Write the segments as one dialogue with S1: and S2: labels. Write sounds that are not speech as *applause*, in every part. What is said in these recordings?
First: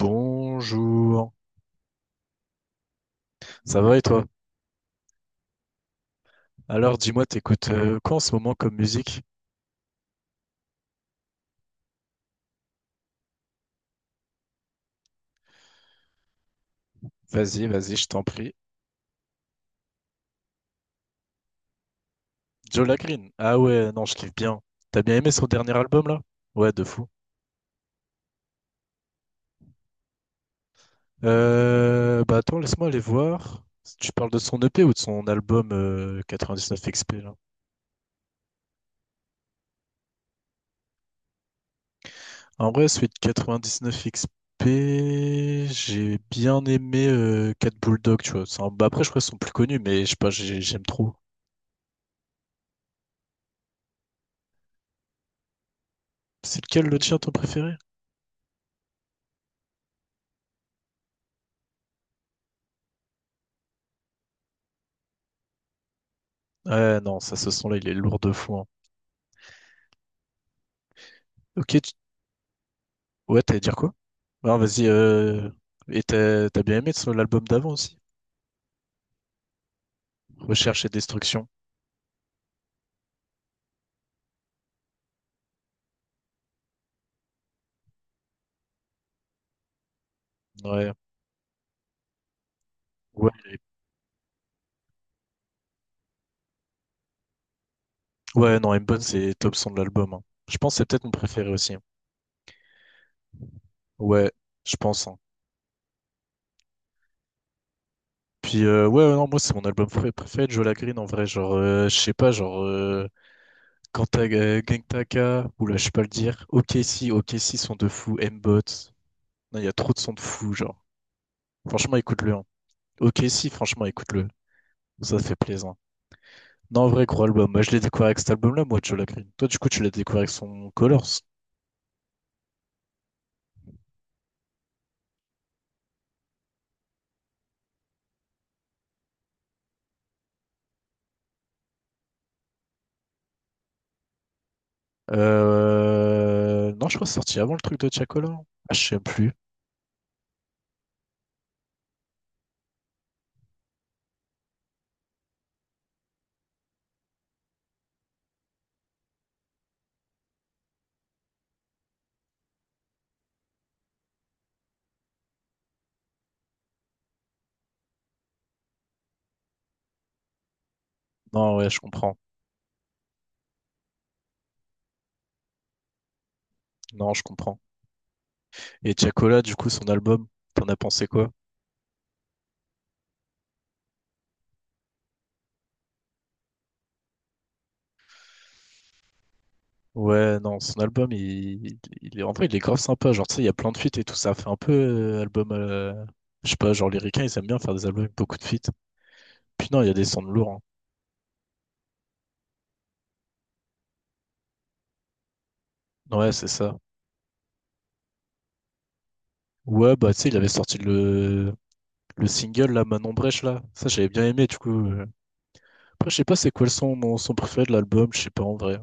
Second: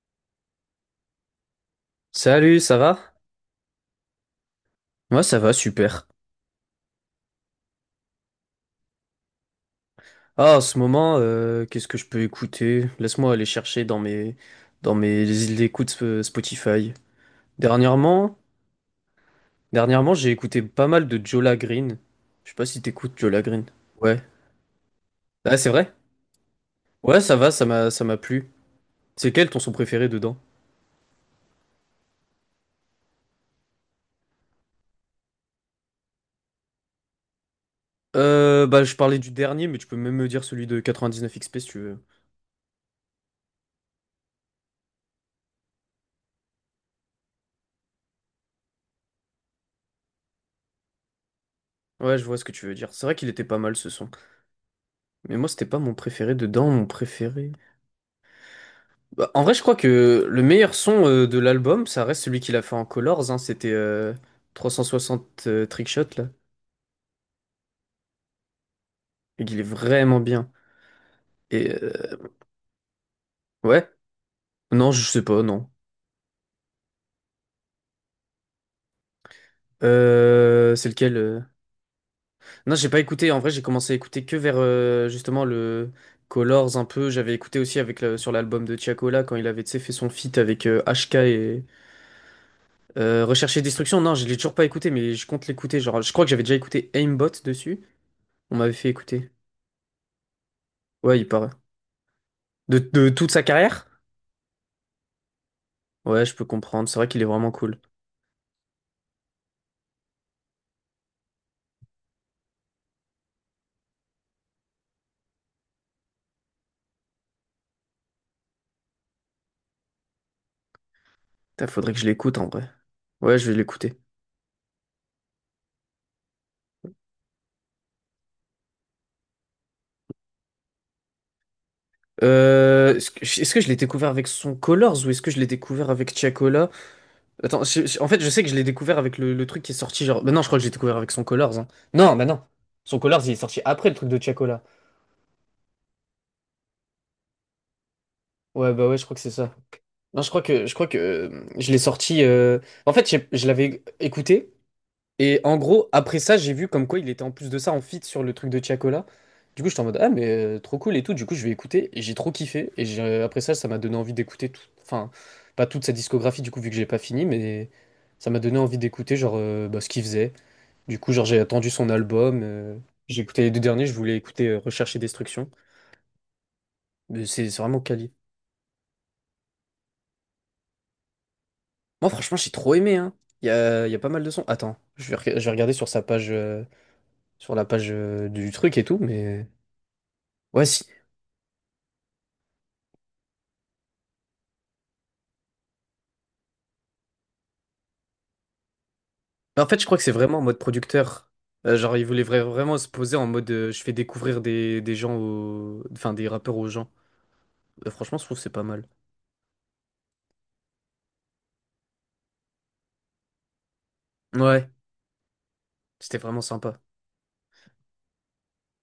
S1: Bonjour,
S2: Salut, ça va?
S1: ça va et toi?
S2: Moi, ça va, super.
S1: Alors dis-moi, t'écoutes quoi en ce moment comme musique?
S2: Ah, en ce moment, qu'est-ce que je peux écouter? Laisse-moi aller chercher dans mes îles d'écoute Spotify.
S1: Vas-y, vas-y, je t'en
S2: Dernièrement,
S1: prie.
S2: dernièrement, j'ai écouté pas mal de Jola Green. Je sais pas si
S1: Joe
S2: t'écoutes
S1: Green.
S2: Jola
S1: Ah
S2: Green.
S1: ouais, non, je
S2: Ouais.
S1: kiffe bien. T'as bien aimé son
S2: Ah, c'est
S1: dernier
S2: vrai?
S1: album là? Ouais, de fou.
S2: Ouais, ça va, ça m'a plu. C'est quel ton son préféré dedans?
S1: Bah attends, laisse-moi aller voir. Tu parles de son EP ou de son album 99XP là?
S2: Bah, je parlais du dernier, mais tu peux même me dire celui de 99XP si tu veux.
S1: En vrai, celui de 99XP, j'ai bien aimé Cat Bulldog, tu vois. Bah, après, je crois qu'ils sont plus connus, mais je sais pas, j'aime trop.
S2: Ouais, je vois ce que tu veux dire. C'est vrai qu'il était pas mal ce son. Mais moi, c'était pas mon préféré
S1: C'est
S2: dedans. Mon
S1: lequel le tien, ton
S2: préféré.
S1: préféré?
S2: Bah, en vrai, je crois que le meilleur son de l'album, ça reste celui qu'il a fait en Colors, hein, c'était 360 Trickshot, là,
S1: Ouais, non, ça, ce son-là, il est lourd de fou, hein.
S2: et qu'il est vraiment bien. Et
S1: Ok, ouais, t'allais dire
S2: ouais,
S1: quoi? Non, vas-y,
S2: non, je sais pas,
S1: euh...
S2: non.
S1: Et t'as bien aimé l'album d'avant aussi? Recherche et
S2: C'est lequel?
S1: Destruction.
S2: Non, j'ai pas écouté, en vrai, j'ai commencé à écouter que vers justement le Colors un peu. J'avais écouté aussi avec sur l'album de Tiakola quand il avait tu sais, fait son feat avec
S1: Ouais,
S2: HK et
S1: ouais,
S2: Recherche et Destruction. Non, je l'ai toujours pas écouté, mais je compte l'écouter. Genre, je crois que j'avais déjà écouté Aimbot dessus, on
S1: ouais, non,
S2: m'avait fait
S1: M-Bone,
S2: écouter.
S1: c'est top son de l'album, hein. Je pense que c'est peut-être mon
S2: Ouais, il
S1: préféré
S2: paraît.
S1: aussi, hein.
S2: De toute sa carrière?
S1: Ouais, je pense, hein.
S2: Ouais, je peux comprendre. C'est vrai qu'il est vraiment cool.
S1: Puis, ouais, ouais, non, moi, c'est mon album préféré de Joe Green en vrai. Genre, je sais pas, genre, quand t'as Gang Taka, oula, je sais pas le dire. Ok, si, ok, si, son de fou. M-Bot. Non, il y a trop de sons de fou, genre.
S2: Putain, faudrait
S1: Franchement,
S2: que je
S1: écoute-le,
S2: l'écoute
S1: hein.
S2: en vrai.
S1: Ok,
S2: Ouais,
S1: si,
S2: je vais
S1: franchement,
S2: l'écouter.
S1: écoute-le. Ça fait plaisir. Non, en vrai, gros album. Moi, je l'ai découvert avec cet album-là, moi, Joe Green. Toi, du coup, tu l'as découvert avec son Colors.
S2: Est-ce que je l'ai découvert avec son Colors ou est-ce que je l'ai découvert avec Tiakola? Attends, en fait, je sais que je l'ai découvert avec le truc qui est sorti genre. Bah non, je crois que j'ai découvert avec son Colors, hein. Non, bah non. Son Colors, il est sorti après le truc de Tiakola.
S1: Non, je crois que c'est sorti avant le truc de Tiakola.
S2: Ouais,
S1: Ah, je
S2: bah ouais,
S1: sais
S2: je crois que c'est
S1: plus.
S2: ça. Non, je crois que je l'ai sorti. En fait, je l'avais écouté. Et en gros, après ça, j'ai vu comme quoi il était en plus de ça en feat sur le truc de Tiakola. Du coup, j'étais en mode, ah, mais trop cool et tout. Du coup, je vais écouter et j'ai trop kiffé. Et après ça, ça m'a donné envie d'écouter tout. Enfin, pas toute sa discographie, du coup, vu que j'ai pas fini, mais ça m'a donné envie d'écouter, genre, bah, ce qu'il faisait. Du coup, genre, j'ai
S1: Non, ouais,
S2: attendu
S1: je
S2: son
S1: comprends.
S2: album. J'ai écouté les deux derniers, je voulais écouter Recherche et Destruction.
S1: Non, je
S2: Mais c'est
S1: comprends.
S2: c'est vraiment quali.
S1: Et Tiakola, du coup, son album, t'en as pensé quoi?
S2: Moi, franchement, j'ai trop aimé, hein. Il y a pas mal de sons. Attends, je vais regarder sur sa page, sur la page du truc et tout, mais.
S1: Ouais, non,
S2: Ouais,
S1: son
S2: si.
S1: album, en vrai, il est grave sympa. Genre, tu sais, il y a plein de feats et tout. Ça fait un peu album. Je sais pas, genre, les Ricains, ils aiment bien faire des albums avec beaucoup de feats.
S2: Mais en
S1: Puis
S2: fait,
S1: non, il
S2: je
S1: y a
S2: crois
S1: des
S2: que c'est
S1: sons de
S2: vraiment en mode
S1: lourds,
S2: producteur. Genre, il voulait vraiment se poser en mode je fais découvrir des gens aux. Enfin,
S1: hein.
S2: des
S1: Ouais, c'est
S2: rappeurs aux
S1: ça.
S2: gens. Franchement, je trouve que c'est pas mal.
S1: Ouais, bah, tu sais, il avait sorti. Le single, là, Manon Brèche, là, ça j'avais bien aimé, du coup.
S2: Ouais,
S1: euh. Après, je
S2: c'était
S1: sais pas
S2: vraiment
S1: c'est quoi le
S2: sympa.
S1: son, mon son préféré de l'album, je sais pas en vrai.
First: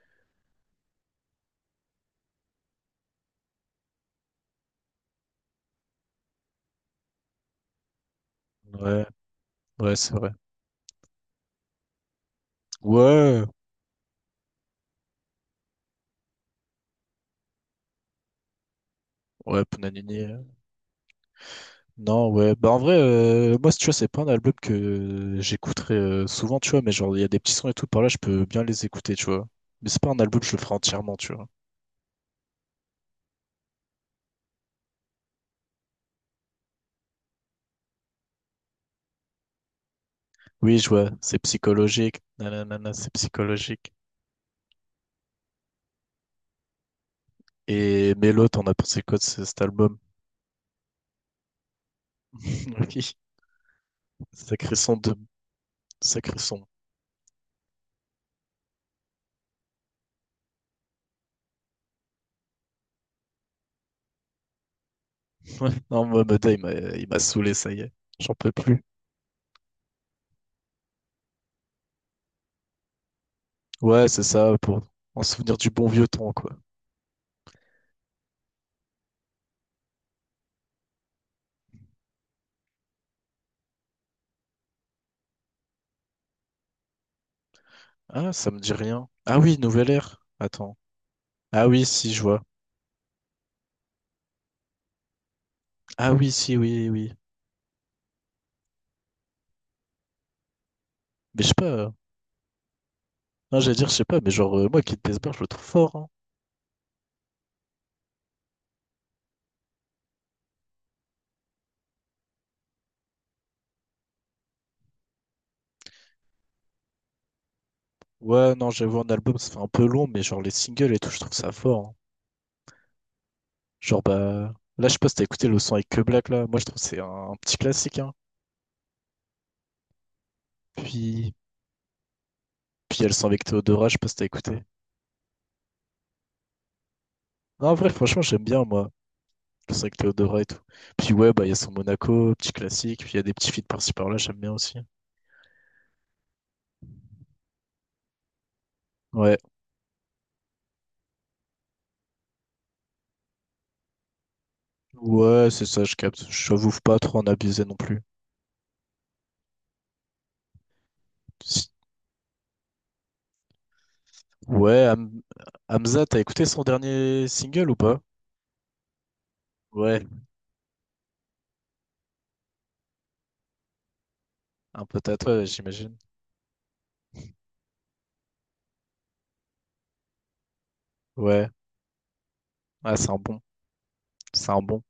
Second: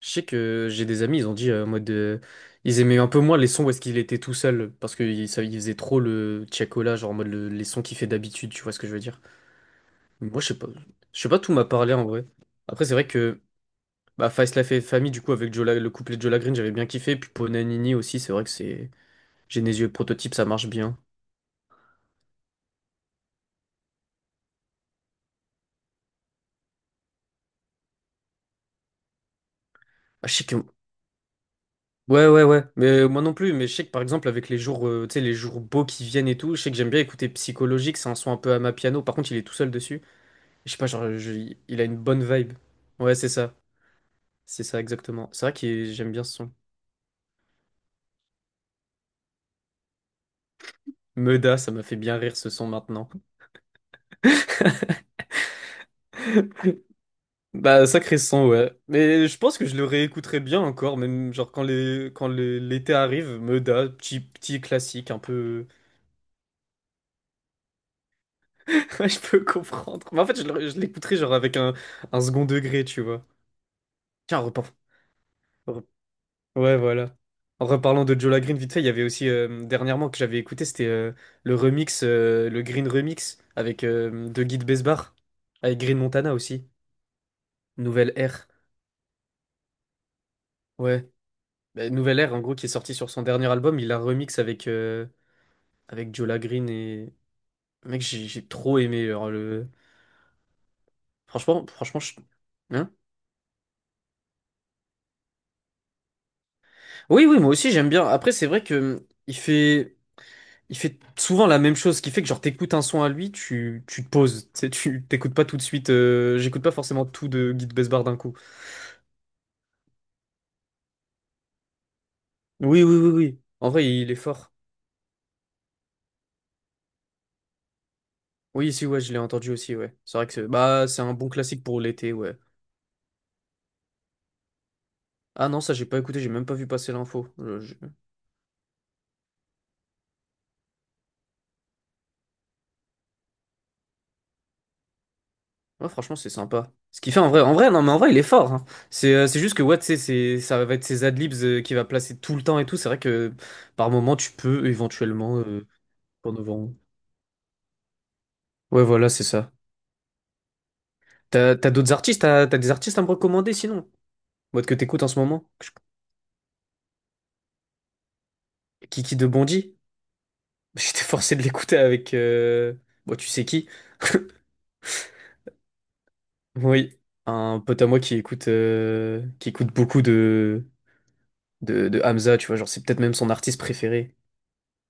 S2: Je sais que j'ai des amis, ils ont dit en mode. Ils aimaient un peu moins les sons où est-ce qu'il était tout seul. Parce qu'ils faisaient trop le tchakola, genre en mode les sons qu'il fait d'habitude, tu vois ce que je veux
S1: Ouais,
S2: dire.
S1: ouais, c'est
S2: Mais
S1: vrai.
S2: moi, je sais pas. Je sais pas, tout m'a parlé en vrai. Après, c'est vrai que.
S1: Ouais,
S2: Bah, Faïs la fait famille, du coup, avec Jola, le couplet de Jola Green, j'avais bien kiffé. Puis Ponanini aussi, c'est vrai que c'est.
S1: ouais,
S2: Genesio et
S1: Ponanini.
S2: prototype,
S1: euh.
S2: ça marche bien.
S1: Non, ouais, bah en vrai, moi, tu vois, c'est pas un album que j'écouterai souvent, tu vois, mais genre, il y a des petits sons et tout par là, je peux bien les écouter, tu vois. Mais c'est pas un
S2: Ah, je
S1: album,
S2: sais
S1: je
S2: que.
S1: le ferai entièrement, tu vois.
S2: Ouais, ouais, ouais. Mais moi non plus. Mais je sais que par exemple, avec les jours, tu sais, les jours beaux qui viennent et tout, je sais que j'aime bien écouter Psychologique. C'est un son un peu à ma piano. Par contre, il est tout seul dessus. Je sais
S1: Oui,
S2: pas,
S1: je vois,
S2: genre,
S1: c'est
S2: il a une
S1: psychologique.
S2: bonne vibe.
S1: Nanana, c'est
S2: Ouais, c'est ça.
S1: psychologique.
S2: C'est ça, exactement. C'est vrai que j'aime bien ce son.
S1: Et Mélo, t'en as pensé quoi de cet album?
S2: Meuda, ça m'a fait bien rire ce son
S1: *laughs*
S2: maintenant.
S1: Oui, sacré son de. Sacré son.
S2: *laughs* Bah, sacré son, ouais. Mais je pense que je le réécouterai bien encore, même genre quand l'été arrive, Meuda, petit petit classique, un
S1: *laughs*
S2: peu.
S1: Ouais, non, Mohamedan, il m'a saoulé, ça y est. J'en peux plus.
S2: *laughs* Ouais, je peux comprendre. Mais en fait, je l'écouterai genre avec un second degré, tu vois.
S1: Ouais, c'est
S2: Tiens,
S1: ça, pour en souvenir du
S2: re-
S1: bon vieux temps, quoi.
S2: ouais, voilà. En reparlant de Jola Green, vite fait, il y avait aussi dernièrement que j'avais écouté, c'était le remix, le Green Remix avec de Guy de Besbar, avec Green Montana aussi. Nouvelle
S1: Ah,
S2: Ère.
S1: ça me dit rien. Ah oui, Nouvelle Ère. Attends.
S2: Ouais.
S1: Ah oui,
S2: Bah,
S1: si,
S2: Nouvelle
S1: je
S2: Ère, en
S1: vois.
S2: gros, qui est sorti sur son dernier album, il a remix avec, euh,
S1: Ah
S2: avec
S1: oui,
S2: Jola
S1: si,
S2: Green
S1: oui, oui.
S2: et. Mec, j'ai trop aimé. Genre, le...
S1: Mais je sais pas.
S2: Franchement,
S1: euh,
S2: franchement, je- hein,
S1: Non, j'allais dire, je sais pas, mais genre, moi, Kid Bessbar, je le trouve fort, hein.
S2: oui, oui, moi aussi j'aime bien. Après, c'est vrai que il fait. Il fait souvent la même chose, ce qui fait que genre t'écoutes un son à lui, tu te poses, tu sais, tu t'écoutes pas tout de suite, j'écoute pas forcément tout de Guy de Besbar d'un coup.
S1: Ouais, non, j'avoue, un album, ça fait un peu long, mais genre, les singles et tout, je trouve ça fort, hein.
S2: Oui, oui, oui, oui. En vrai,
S1: Genre,
S2: il est fort.
S1: bah. Là, je sais pas si t'as écouté le son avec Que Black, là. Moi, je trouve que c'est un petit classique, hein.
S2: Oui, si, ouais, je l'ai entendu aussi, ouais. C'est vrai que c'est bah, c'est un bon
S1: Puis.
S2: classique pour l'été, ouais.
S1: Puis, il y a le son avec Théodora, je sais pas si t'as écouté.
S2: Ah non, ça j'ai pas écouté, j'ai même pas vu passer l'info.
S1: Non, en vrai, franchement, j'aime bien, moi. Le 5 Théo Dora et tout. Puis ouais, bah il y a son Monaco, petit classique, puis il y a des petits feats par-ci par-là, j'aime bien aussi.
S2: Ouais, franchement, c'est sympa. Ce qu'il fait en vrai, non, mais en vrai, il est fort, hein. C'est euh,
S1: Ouais,
S2: c'est juste que, ouais, tu sais, ça va être ses adlibs qu'il va placer tout le temps et tout. C'est vrai que par moment, tu peux éventuellement
S1: ouais, c'est ça, je capte.
S2: en
S1: J'avoue
S2: novembre.
S1: faut pas trop en abuser non plus.
S2: Ouais, voilà, c'est ça. T'as d'autres artistes, des artistes à me recommander sinon? Mode que
S1: Ouais,
S2: t'écoutes en ce moment?
S1: Hamza, t'as écouté son dernier single ou pas?
S2: Kiki de Bondy?
S1: Ouais,
S2: *laughs* J'étais forcé de l'écouter avec. Bon, tu sais qui? *laughs*
S1: un peu tatoué, j'imagine.
S2: Oui, un pote à moi qui écoute beaucoup de,
S1: Ouais,
S2: de, de Hamza, tu vois, genre c'est
S1: ah,
S2: peut-être
S1: c'est
S2: même
S1: un
S2: son
S1: bon,
S2: artiste préféré.
S1: c'est un bon.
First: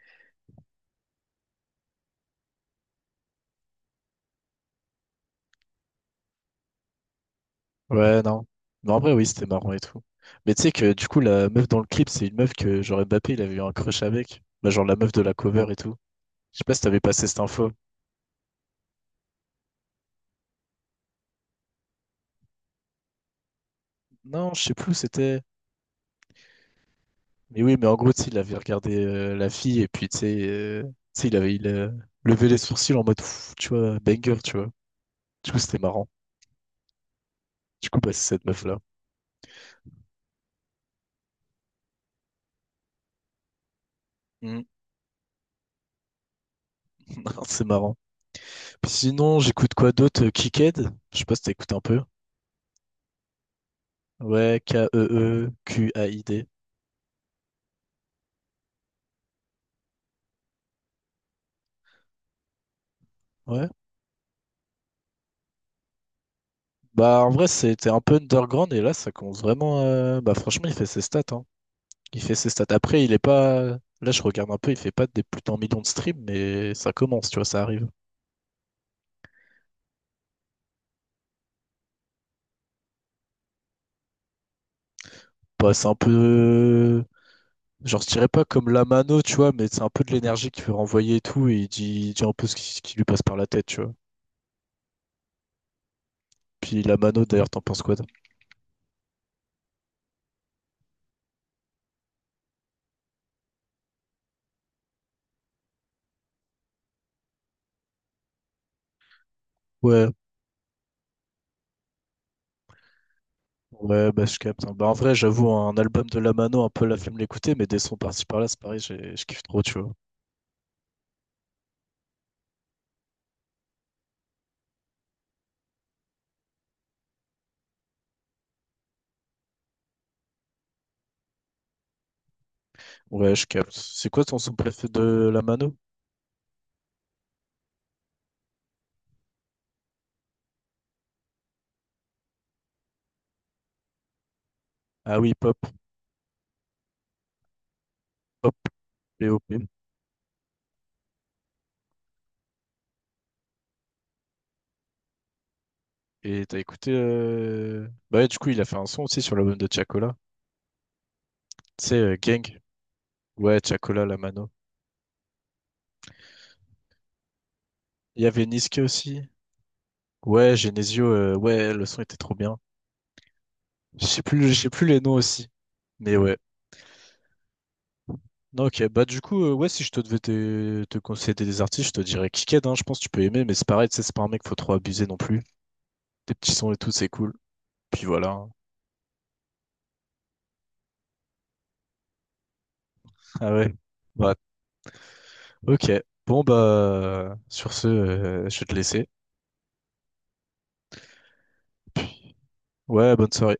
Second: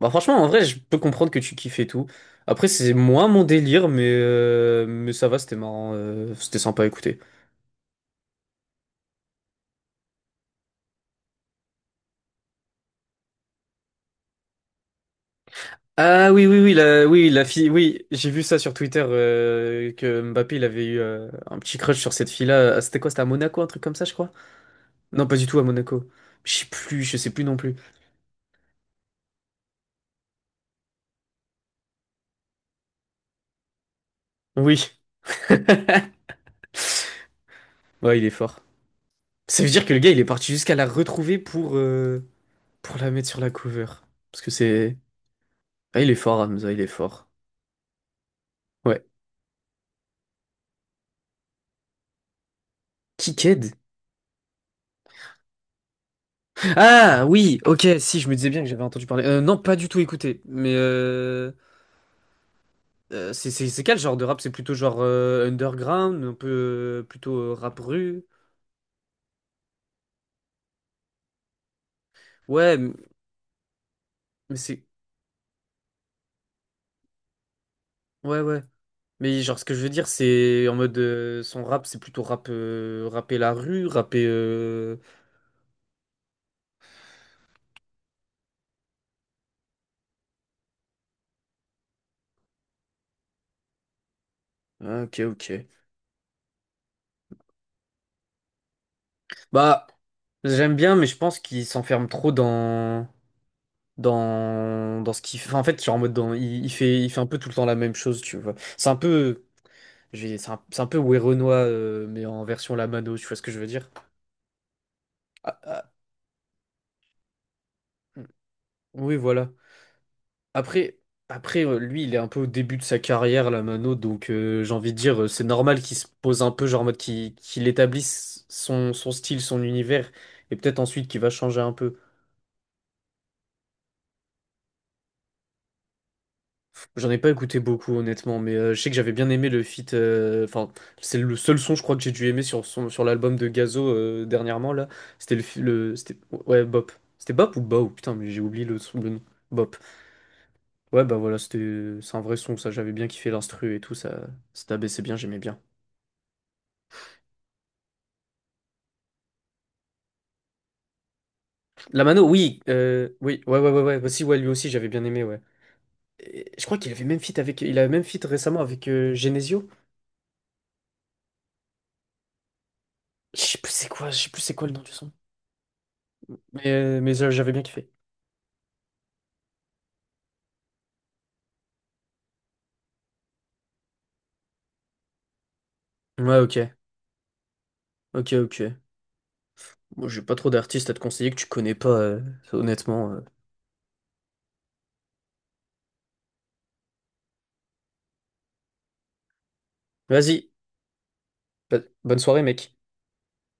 S2: Bah franchement, en vrai, je peux comprendre que tu kiffes et tout. Après, c'est moins mon délire, mais ça va, c'était marrant, c'était sympa à écouter.
S1: Ouais, non. Mais en vrai, oui, c'était marrant et tout. Mais tu sais que du coup, la meuf dans le clip, c'est une meuf que genre Mbappé, il avait eu un crush avec. Bah, genre la meuf de la cover et tout.
S2: Ah oui,
S1: Je
S2: oui,
S1: sais pas
S2: oui,
S1: si t'avais
S2: la,
S1: passé
S2: oui,
S1: cette
S2: la fille,
S1: info.
S2: oui, j'ai vu ça sur Twitter que Mbappé il avait eu un petit crush sur cette fille-là. Ah, c'était quoi? C'était à Monaco, un truc comme ça, je crois?
S1: Non, je sais plus où
S2: Non, pas
S1: c'était.
S2: du tout à Monaco. Je sais plus non
S1: Mais
S2: plus.
S1: oui, mais en gros, tu sais, il avait regardé la fille et puis, tu sais, il a levé les sourcils en mode, Pff, tu vois, banger, tu vois.
S2: Oui,
S1: Du coup, c'était marrant.
S2: *laughs*
S1: Du coup, bah,
S2: ouais,
S1: c'est
S2: il est
S1: cette
S2: fort.
S1: meuf-là.
S2: Ça veut dire que le gars il est parti jusqu'à la retrouver pour la mettre sur la cover. Parce que
S1: Mm.
S2: c'est. Ah, il est fort, Hamza, il est fort.
S1: *laughs* C'est marrant. Puis
S2: Ouais.
S1: sinon, j'écoute quoi d'autre? Kicked? Je sais pas si t'écoutes un peu.
S2: Kiked?
S1: Ouais, K-E-E-Q-A-I-D.
S2: Ah oui, ok, si, je me disais bien que j'avais entendu parler. Non, pas du tout écouté, mais. C'est
S1: Ouais.
S2: c'est- c'est quel genre de rap? C'est plutôt genre underground, un peu
S1: Bah, en
S2: plutôt
S1: vrai,
S2: rap
S1: c'était un peu
S2: rue.
S1: underground et là, ça commence vraiment. Bah, franchement, il fait ses stats, hein. Il fait ses stats.
S2: Ouais,
S1: Après, il est pas. Là, je regarde
S2: mais
S1: un peu, il
S2: c'est
S1: fait pas des plus d'un million de streams, mais ça commence, tu vois, ça arrive.
S2: ouais ouais. Mais genre ce que je veux dire c'est en mode son rap c'est plutôt rap rapper la rue, rapper
S1: Bah, c'est un peu. Genre, je dirais pas comme la mano, tu vois, mais c'est un peu de l'énergie qu'il peut renvoyer et tout, et il dit un peu ce qui lui passe par la tête, tu vois.
S2: OK OK.
S1: Puis la mano, d'ailleurs, t'en penses quoi? Toi.
S2: Bah j'aime bien mais je pense qu'il s'enferme trop dans ce qu'il fait. Enfin, en fait, genre en mode dans il fait un peu tout le temps la même chose, tu vois. C'est un peu
S1: Ouais,
S2: c'est un peu Werenoi mais en version La Mano, tu vois ce que je veux dire?
S1: ouais, bah je capte, hein. Bah, en vrai, j'avoue,
S2: Ah,
S1: un
S2: ah,
S1: album de la mano, un peu la flemme de l'écouter, mais des sons par-ci par-là, c'est pareil,
S2: oui,
S1: je kiffe
S2: voilà.
S1: trop, tu vois.
S2: Après, après, lui, il est un peu au début de sa carrière, là, Mano, donc j'ai envie de dire, c'est normal qu'il se pose un peu, genre en mode qu'il établisse son style, son univers, et peut-être ensuite qu'il va changer un peu.
S1: Ouais, je capte. C'est quoi ton son préféré de la mano?
S2: J'en ai pas écouté beaucoup, honnêtement, mais je sais que j'avais bien aimé le feat. Enfin, c'est le seul son, je crois, que j'ai dû aimer sur l'album de Gazo dernièrement, là.
S1: Ah oui,
S2: C'était le,
S1: pop,
S2: fi- le c'était, ouais, Bop. C'était Bop ou Bao? Putain, mais j'ai
S1: pop,
S2: oublié le nom.
S1: pop.
S2: Bop. Ouais, bah voilà, c'était, c'est un vrai son, ça, j'avais bien kiffé l'instru et tout, ça abaissait bien, j'aimais bien.
S1: Et t'as écouté. Bah, ouais, du coup, il a fait un son aussi sur l'album de Tiakola. Tu sais,
S2: La Mano,
S1: Gang.
S2: oui, oui, ouais,
S1: Ouais,
S2: ouais, ouais, ouais,
S1: Tiakola, La
S2: aussi, ouais, lui
S1: Mano.
S2: aussi, j'avais bien aimé, ouais. Et je crois qu'il avait même feat avec, il avait même feat
S1: Il y avait
S2: récemment
S1: Niske
S2: avec
S1: aussi.
S2: Genesio.
S1: Ouais, Genesio. Ouais, le son était trop bien.
S2: Je sais plus c'est quoi, je sais plus
S1: Je
S2: c'est quoi
S1: sais
S2: le nom
S1: plus
S2: du
S1: les noms
S2: son.
S1: aussi. Mais ouais.
S2: Mais, j'avais bien kiffé.
S1: Non, ok. Bah, du coup, ouais, si je te devais te conseiller des artistes, je te dirais Kiked, hein. Je pense que tu peux aimer, mais c'est pareil, tu sais, c'est pas un mec, faut trop abuser non plus. Des
S2: Ouais,
S1: petits
S2: ok,
S1: sons et tout, c'est cool. Puis voilà,
S2: ok,
S1: hein.
S2: ok. Moi, j'ai pas trop d'artistes à te conseiller que tu connais pas, honnêtement.
S1: *laughs* Ah ouais. Bah, ok. Bon, bah, sur ce, je vais te laisser.
S2: Vas-y, bah, bonne
S1: Puis,
S2: soirée, mec.
S1: Ouais, bonne soirée.